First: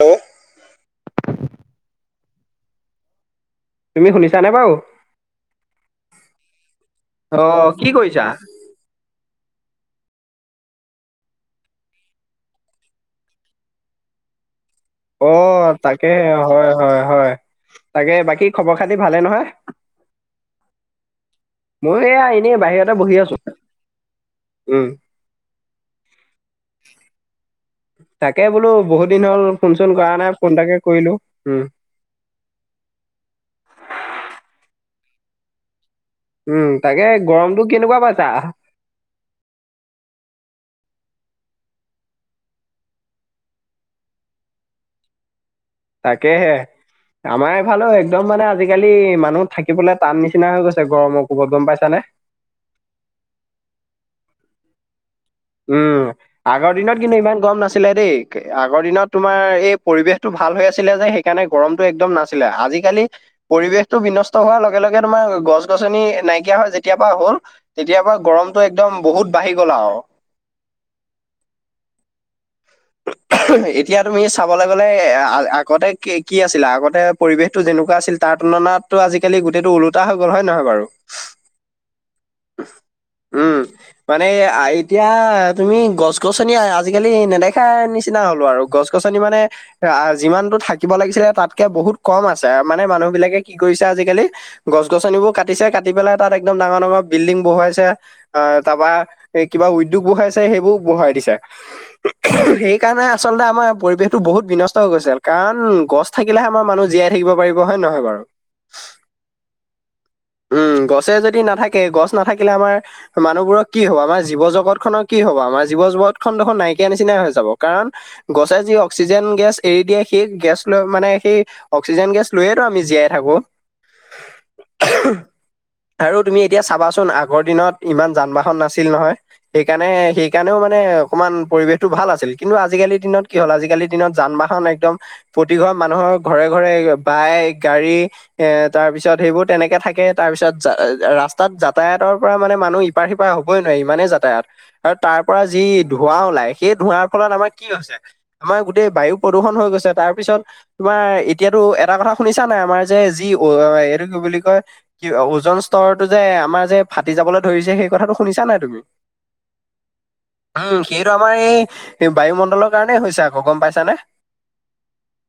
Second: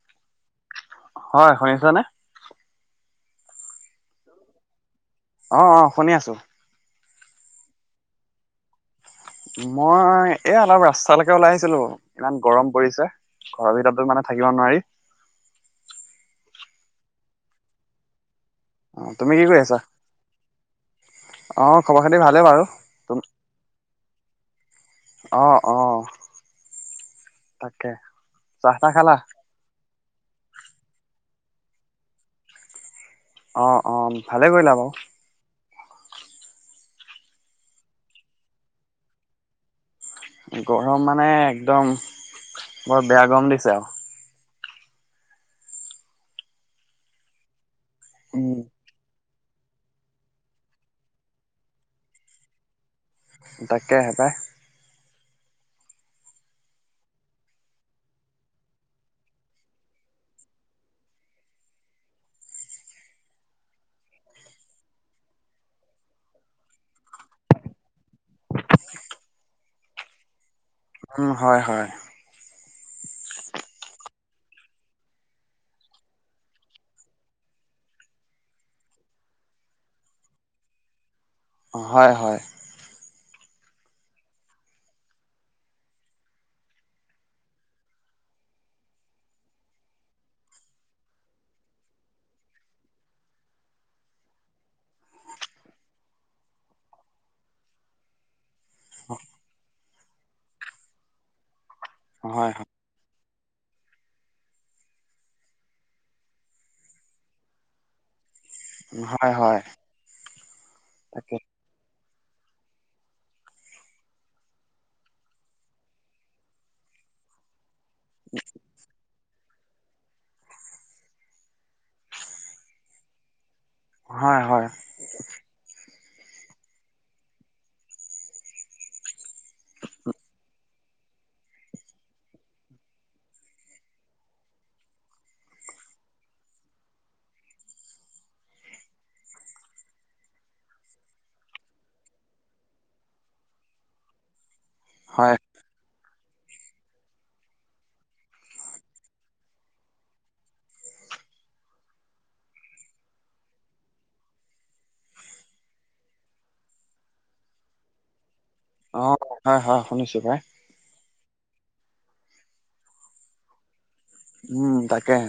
Hello. হয়, শুনি আছ নে? তুমি শুনিছানে বাৰু অ', -অ' শুনি আছো। অ' কি কৰিছা। মই এ অলপ ৰাস্তালৈকে ওলাই আহিছিলো, ইমান গৰম পৰিছে। ঘৰৰ ভিতৰততো মানে থাকিব নোৱাৰি। অ' তাকে হয়-হয়-হয়, তাকে বাকী খবৰ খাতি অ ভালে তুমি কি নহয়। কৰি আছা? অ মই খবৰ খাতি এয়া এনেই বাহিৰতে বহি আছো। উম। অহ-অহ। তাকে বোলো বহুত দিন হ'ল ফোন-চোন কৰা নাই, ফোন তাকে কৰিলো। উম'। অ', -অ' ভালে কৰিলা বাৰু। উম' তাকে গৰমটো কেনেকুৱা পাইছা। গৰম মানে একদম বৰ বেয়া গৰম দিছে আৰু তাকেহে আমাৰে ফালে একদম মানে উম আজিকালি মানুহ থাকিবলৈ টান নিচিনা হৈ গৈছে, গৰমৰ কোবত গম পাইছানে? তাকে হ'ব। উম'। আগৰ দিনত কিন্তু ইমান গম নাছিলে দেই, আগৰ দিনত তোমাৰ এই পৰিৱেশতটো ভাল হৈ আছিলে যে। সেইকাৰণে গৰমতটো একদম নাছিলে, আজিকালি পৰিৱেশতটো বিনষ্ট হোৱাৰ লগে লগে তোমাৰ গছ- গছনি নাইকিয়া হয় যেতিয়া পৰা হ'ল, তেতিয়াৰ পৰা গৰমতটো একদম বহুত বাঢ়ি গ'ল আৰু উম, হয়-হয়। এতিয়া তুমি চাবলৈ গ'লে এ আগতে কি, কি আছিলে আগতে পৰিৱেশতটো যেনেকুৱা আছিল তাৰ তুলনাতো আজিকালি গোটেইটো ওলোটা হৈ গ'ল হয়, নহয় বাৰু? হয়-হয়। উম, মানে এতিয়া তুমি গছ-গছনি, আজিকালি নেদেখা নিচিনা হ'লো আৰু গছ গছনি মানে অ' যিমানতো থাকিব লাগিছিলে তাতকে বহুত কম আছে। মানে মানুহ বিলাকে কি কৰিছে আজিকালি গছ-গছনিবোৰ কাটিছে কাটি পেলাই তাত একদম ডাঙৰ ডাঙৰ বিল্ডিং বহুৱাইছে আহ তাৰাপা এ কিবা উদ্যোগ বহুৱাইছে সেইবোৰ বহাই দিছে। হয় সেইকাৰণে আচলতে আমাৰ পৰিৱেশতো বহুত বিনষ্ট হৈ গৈছিল। কাৰণ গছ থাকিলেহে আমাৰ মানুহ জীয়াই থাকিব পাৰিব হয় নে নহয় বাৰু হয়-হয়। উম গছে যদি নাথাকে গছ নাথাকিলে আমাৰ মানুহবোৰৰ কি হব আমাৰ জীৱ জগত খনৰ কি হব আমাৰ জীৱ জগতখনন দেখোন নাইকিয়া নিচিননা হৈ যাব কাৰণ গছে যি অক্সিজেন অ্সিজেন গেছ এৰি দিয়ে সেই গেছ লৈ মানে সেই অক্সিজেন গেছ লৈয়েটো আমি জীয়াই থাকো হয় হয় আৰু তুমি এতিয়া চাবাচোন আগৰ দিনত ইমান যান বাহন নাছিল নহয় সেইকাৰণে সেইকাৰণেও ম অকমান পৰিবেশতটো ভাল আছিল কিন্তু আজিকালি দিনত কি হ'ল আজিকালিৰ দিনত যান বাহন একদম প্ৰতিঘৰ মানুহৰ ঘৰে ঘৰে বাইক গাড়ী এ তাৰ পিছত সেইবোৰ তেনেকে থাকে তাৰ পিছত ৰাস্তাত যাতায়াতৰ পৰা মানে মানুহ ইপাৰ সিপাৰ হবই নোৱাৰে ইমানেই যাতায়াত আৰু তাৰ হয়। পৰা যি ধোঁৱা ওলাই সেই ধোঁৱাৰ ফলত আমাৰ কি হৈছে আমাৰ গোটেই বায়ু প্ৰদূষণ হৈ গৈছে তাৰ পিছত তোমাৰ আমাৰ এতিয়াতো এটা কথা শুনিছা নাই আমাৰ যে যি অ এইটো কি বুলি কয় কি ওজন স্তৰটো যে আমাৰ যে ফাটি যাবলৈ ধৰিছে সেই কথাটো শুনিছা নাই তুমি? অ হয় হয় শুনিছো ভাই এইটো আমাৰ এই বায়ুমণ্ডলৰ কাৰণেই হৈছে আকৌ গম পাইছাানে উম তাকে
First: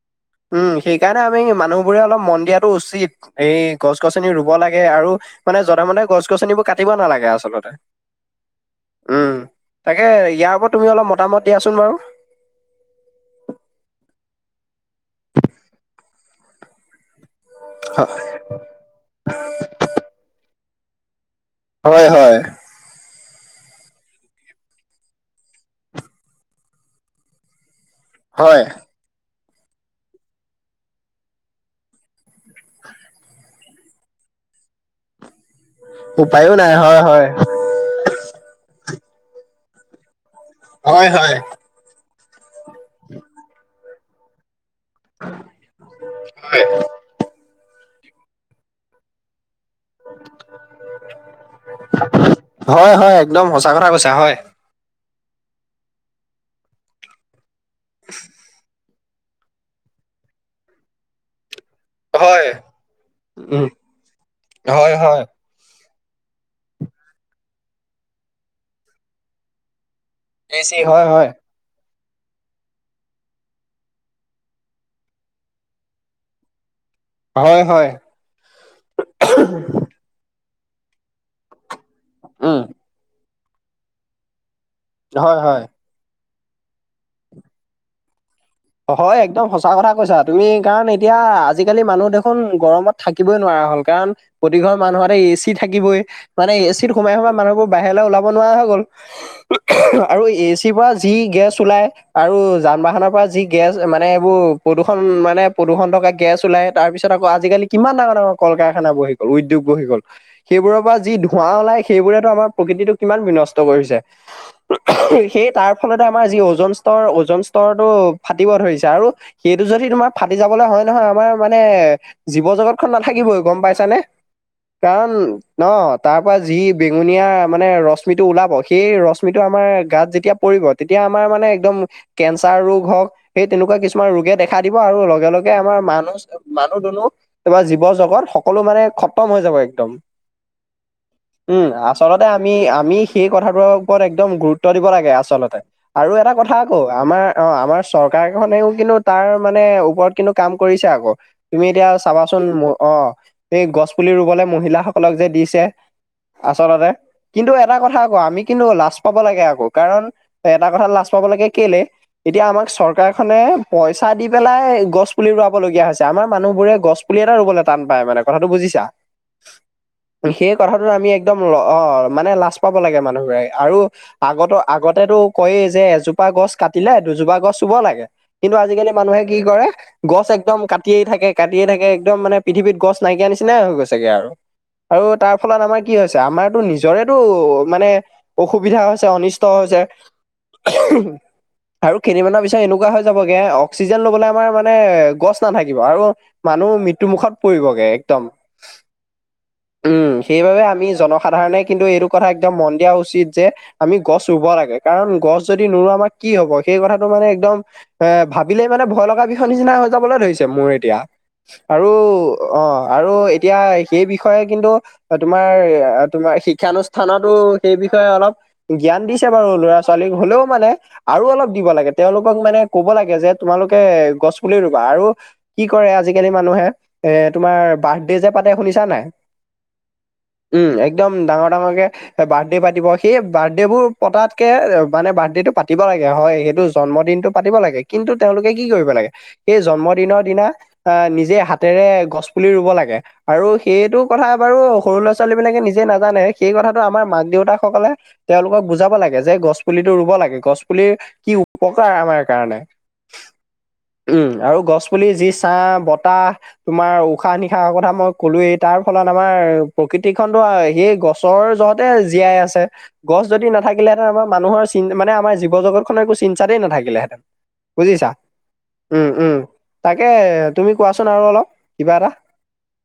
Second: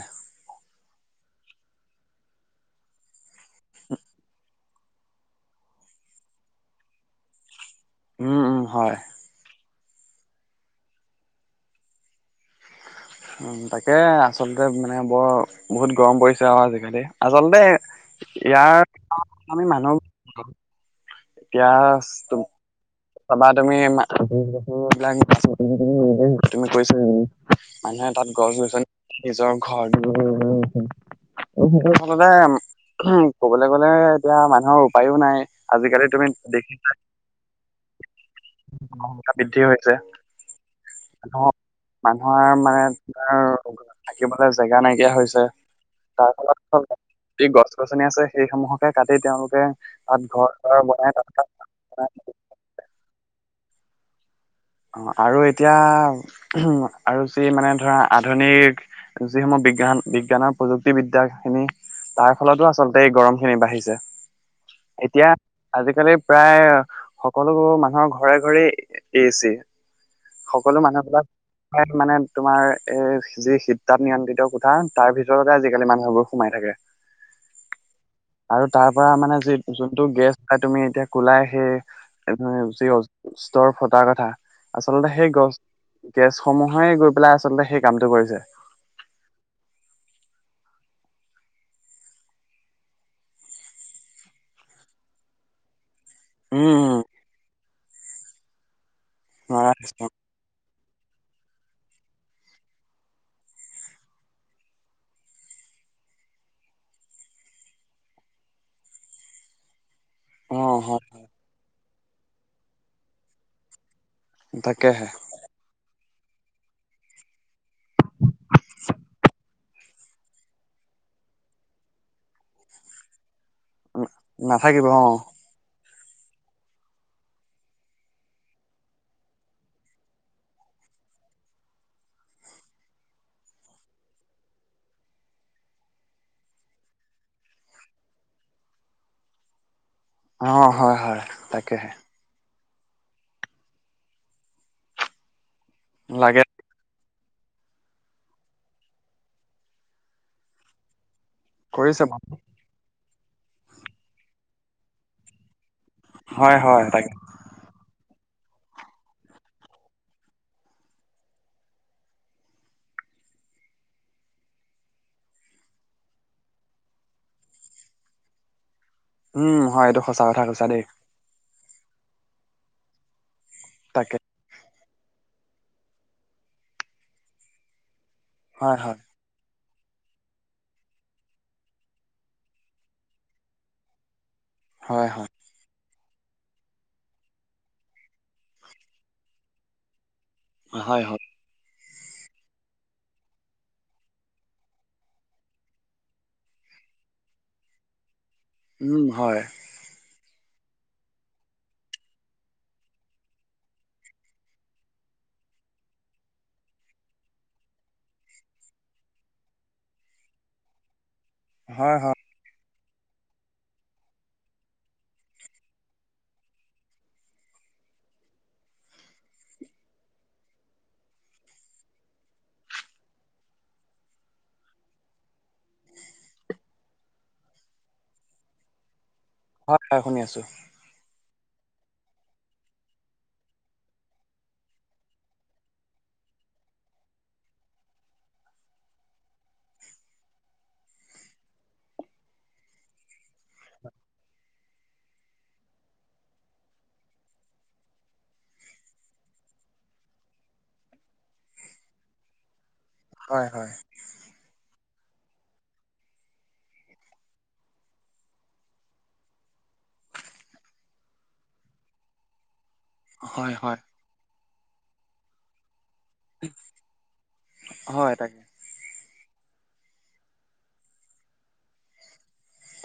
উম সেইকাৰণে আমি মানুহবোৰে অলপ মন দিয়াটো উচিত এই গছ গছনি ৰুব লাগে আৰু মানে যনে মনে গছ গছনিবোৰ কাটিব নালাগে আচলতে উম উম হয় উম। তাকে ইয়াৰ ওপৰত তুমি অলপ মতামত দিয়াচোন বাৰু উ তাকে আচলতে মানে বৰ বহুত গৰম পৰিছে আৰু আজিকালি আচলতে ইয়াৰ আমি মানুহ এতিয়া হয়, হয়, তুম পাবা তুমিাক তুমি কৈছ বুলি মানুহে তাত গছ হয়। গছনি নিজৰ ঘৰটো বলে উ ক'বলৈ গলে এতিয়া মানুহৰ উপায়ও নাই আজিকালি তুমি উপায়ো দেখি নাই হয় হয় মা বৃদ্ধি হৈছে হয় হয় মানুহৰ মানুহৰ মানে তোমাৰ থাকিবলৈ জেগা নাইকিয়া হৈছে তাৰ ফলত গছ গছনি আছে সেইসমূহকে কাটি তেওঁলোকে তাত ঘৰ বনাই তাত হয়, হয়, একদম সঁচা কথা কৈছা হয় অ আৰু এতিয়া উ আৰু যি মানে ধৰা আধুনিক যিসমূহ বিজ্ঞান বিজ্ঞানৰ প্ৰযুক্তিবিদ্যাখিনি তাৰ হয়। ফলতো আচলতে এই গৰম খিনি উম, বাঢ়িছে হয়, হয়। এতিয়া আজিকালি প্ৰায় সকলোবোৰ মানুহৰ ঘৰে ঘৰে এ চি এ সকলো চি হয়, মানুহবিলাক হয়। মানে তোমাৰ এই যি শীত তাত নিয়ন্ত্ৰিত কোঠা তাৰ ভিতৰতে আজিকালি মানুহবোৰ সোমাই থাকে হয়, হয়। আৰু তাৰ পৰা মানে যি যোনটো গেছ হয় তুমি এতিয়া কলাই সি উম, ি গষ্টৰ ফটাাৰ কথা আচলতে সেই হয়, গছ হয়। গেছসমূহে গৈ পেলাই আচলতে সেই কামটো কৰিছে হয় একদম সঁচা কথা কৈছা তুমি কাৰণ এতিয়া আজিকালি মানুহ দেখোন গৰমত থাকিবই নোৱা হ'ল কাৰণ প্ৰতি ঘৰৰ মানুহতে এ চি থাকিবই মানে এ চিত উম, সোমাই সোমাই মানুহোৰ বাহিৰলৈ ওলাব নোৱাৰা হৈ গ'ল মহাৰাষ্ট্ৰ তি পৰা যি গেছ ওলাই আৰু যান বাহনৰ পৰা যি গেছ মানে এইবোৰ প্ৰদূষণ মানে প্ৰদূষণ থকা গেছ ওলাই তাৰপিছত আকৌ আজিকালি কিমান ডাঙৰ ডাঙৰ ক ক কাৰখানা বহি গল উদ্যোগ বহি'ল অ, সেইবোৰৰ পৰা হয় যি ধোঁৱা ওলাই সেইবোৰেতো আমাৰ প্ৰকৃতিটো কিমান বিনষ্ট কৰিছে তাকেহে সেই তাৰ ফলতে আমাৰ যি ওজন স্তৰ ওজন স্তৰৰতটো এইটো যদি তোমাৰ ফাটি যাবলৈ হয় নহয় আমাৰ মানে জীৱ জগতখনন নাথাকিবই গম পাইছানে না- নাথাকিব অ, কাৰণ ন তাৰ পৰা যি বেঙুনীয়া মানে ৰশ্মিটো ওলাব সেই ৰশ্মিটো আমাৰ গাত যেতিয়া পৰিব তেতিয়া আমাৰ মানে একদম কেঞ্চাৰ ৰোগ হওক সেই তেনেকুৱা কিছুমান ৰোগে দেখা দিব আৰু লগে লগে আমাৰ মানুহ মানুহ দুনুহ তমাৰ জীৱ জগত সকলো মানে খতম হৈ যাব একদম অ হয় হয় উম, তাকেহে আচলতে আমি আমি সেই কথাটোৰ ওপৰত এক্দম গুৰুত্ব দিব লাগে আচলতে আৰু এটা লাগে কথা আকৌ আমাৰ অ আমাৰ চৰকাৰখনেও কিন্তু তাৰ মানে ওপৰত কিন্তু কাম কৰিছে আকৌ তুমি এতিয়া কৰিছে বাৰু। চাবাচোন অ এই গছ পুলি ৰুবলে মহিলাসকলক যে দিছে হয়, হয় আচলতে তাকে কিন্তু এটা কথা আমি কিন্তু লাজ পাব লাগে আকৌ কাৰণ এটা কথা লাজ পাব লাগে কেলে এতিয়া আমাক চৰকাৰখনে পইচা দি পেলাই গছ পুলি ৰুৱাব লগগীয়া হৈছে আমাৰ মানুহবোৰে গছ পুলি এটা ৰুবলৈ তাম বা উম, হয় এইটো সঁচা কথা সেই ক কৈছা দেই আমি একম অ মানে লাজ পাব লাগে মানুহবোৰে আৰু তাকে আগতো আগতেো কয়েই যে এজোপা গছ কাটিলে দুজোপা গছ চুব লাগে কিন্তু হয়, আজিকালি হয়, মানুহে কি কৰে গছ একদম কাটিয়েই থাকে কাটিয়েই থাকে একদম মানে পৃথিৱীত গছ নাইকিয়া নিচিননা হৈ গৈছেগে আৰু আৰু হয়, হয়, তাৰ ফলত আমাৰ কি হৈছে আমাৰো নিজৰেতটো মানে অসুবিধা হৈছে অনিষ্ট হৈছে হয়, হয়, আৰু কিনিবান এনেকুৱা হৈ যাবগে অক্সিজেন লবলে আমাৰ মানে গছ নাথাকিব আৰু মানুহ মৃত্যুমুখত পৰি কৰিবে একদম হয় উম, সেইবাবে আমি জনসাধাৰণে কিন্তু এইটো কথা একদম মন দিয়া উচিত যে আমি গছ ৰুব লাগে কাৰণ গছ যদি নোৰোৱা আমাক কি হ'ব সেই কথাটো মানে একদম এ ভাবিলেই মানে ভয় লগা বিষ নিচিনা হৈ যাবলৈ ধৰিছে মোৰ এতিয়া আৰু হয়, হয়, অ আৰু এতিয়া সেই বিষয়ে কিন্তু তোমাৰ তোমাৰ শিক্ষানুষ্ঠানতো সেই বি বিষয়ে অলপ জ্ঞান দিছে বাৰু ল'ৰা ছোৱালীক হ'লেও মানে আৰু অলপ দিব লাগে তেওঁলোকক মানে কব লাগে যে তোমালোকে গছ পুলি ৰুবা আৰু কি কৰে আজিকালি মানুহে এ তোমাৰ বাৰ্থডে যে পাতে শুনিছা নাই হয় হয় শুনি আছো ম ডাঙৰ ডাঙৰ কে বাৰ্থডে পাতিব সেই বাৰ্থডে বোৰ পতাতকে মানে বাৰ্থডেটো পাতিব লাগে আৰু হয় সেইটো জন্ম দিনটো পাতিব লাগে কিন্তু তেওঁলোকে কি কৰিব লাগে সেই জন্মদিনৰ দিনা নিজে হাতেৰে গছ পুলি ৰুব লাগে আৰু সেইটো কথা বাৰু সৰু ল'ৰা ছোৱালী বিলাকে নিজে নাজানে সেই কথা আমাৰ মাক দেউতা সকলে তেওঁলোকক বুজাব লাগে যে গছ পুলিটো ৰুব লাগে গছ পুলি কি উপকাৰ আমাৰ কাৰণে হয়, হয়, উম আৰু গছ প যি চাহ বতাহ তোমাৰ উশাহ নিশাহ কথা মই কলোৱেই তাৰ ফলত আমাৰ কৃতি খনো সেই গছৰ জহতে জীয়াই আছে গছ যদি হয়, হয়, নথাকিলেঁতে আমাৰ মানুহৰ চ মানে আমাৰ জীৱ জগতখনে চি চাতেই নাথাকিলেহেঁতেন বুজিছা হয় তাকে উম উম তাকে তুমি কোৱাচোন আৰু অলপ কিবা এটা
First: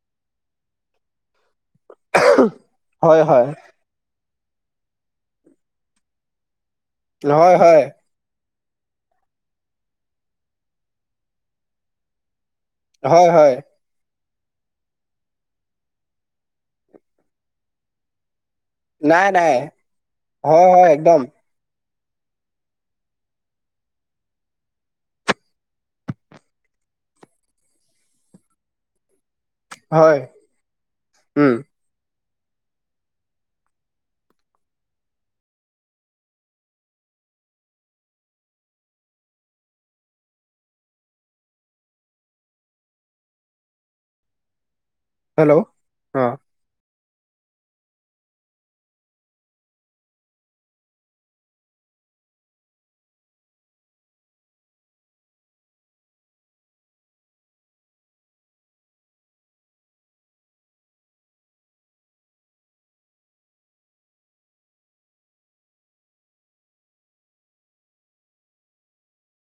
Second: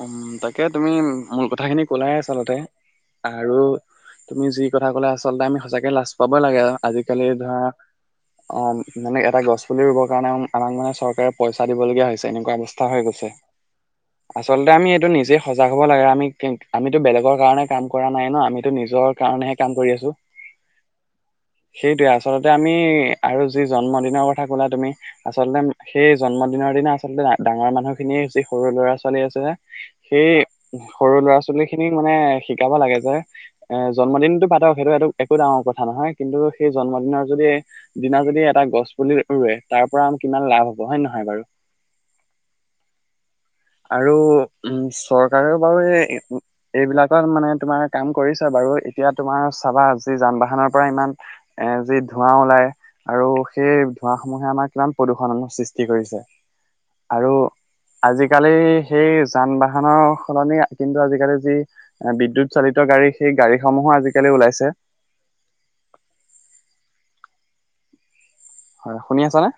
উম তাকে তুমি মূল কথা খিনি কলাই আচলতে হয় হয় আৰু তুমি যি কথা কলো আছ আচলতে আমি সঁচাকে লাজ পাব লাগে আৰু আজিকালি হয় ধৰা হয় অ', মানে এটা গছ পুলি ৰুবৰ কাৰণে আমাক মানে চৰকাৰে পইচা দিব লগগীয়া হৈছে, এনেকুৱা বস্ত হৈ গৈছে। হয় হয় আচলতে আমি এইটো নিজেই সজাগ হ'ব লাগে আমি আমিতো বেলেগৰ কাৰণে কাম কৰা নাই ন, আমিতো এইটো নিজৰ নাই কাৰণেহে নাই কাম কৰি আছো। হয় হয় একদম সেইটোৱে আচল্ততে আমি আৰু যি জন্মদিনৰ কথা কলা তুমি, আচলতে সেই জন্মদিনৰ দিনা আচলতে ডাঙৰ মানুহ খিনিয়ে সৰু ল'ৰা চলি আছে যে, হয় সেই সৰু ল'ৰা উম ছোৱালী খিনিক মানে শিকাব লাগে যে, এ জন্মদিনতটো পাতক সেইটো এইটো একো ডাঙৰ কথা নহয় কিন্তু সেই জন্মদিনৰ যদি দিনা যদি এটা গছ পুলি ৰুৱে, তাৰ পৰা আ কিমান লাভ হ'ব হয়ে নহয় বাৰু। আৰু উম, হেল্ল' চৰকাৰেও বাৰু অ এইবিলাক মানে তোমাৰ কাম কৰিছা বাৰু এতিয়া তোমাৰ চাবা যি যান বাহনৰ পৰা ইমান, এ যি ধোঁৱা ওলাই আৰু সেই ধোঁৱা সমূহে আমাৰ কিমান প্ৰদূৰ্ষণ সৃষ্টি কৰিছে। আৰু আজিকালি সেই যান বাহনৰ সলনি কিন্তু আজিকালি যি বিদ্যুত চালিত গাড়ী, সেই গাড়ীসমূহ আজি-কালি ওলাইছে হয় শুনি আছানে?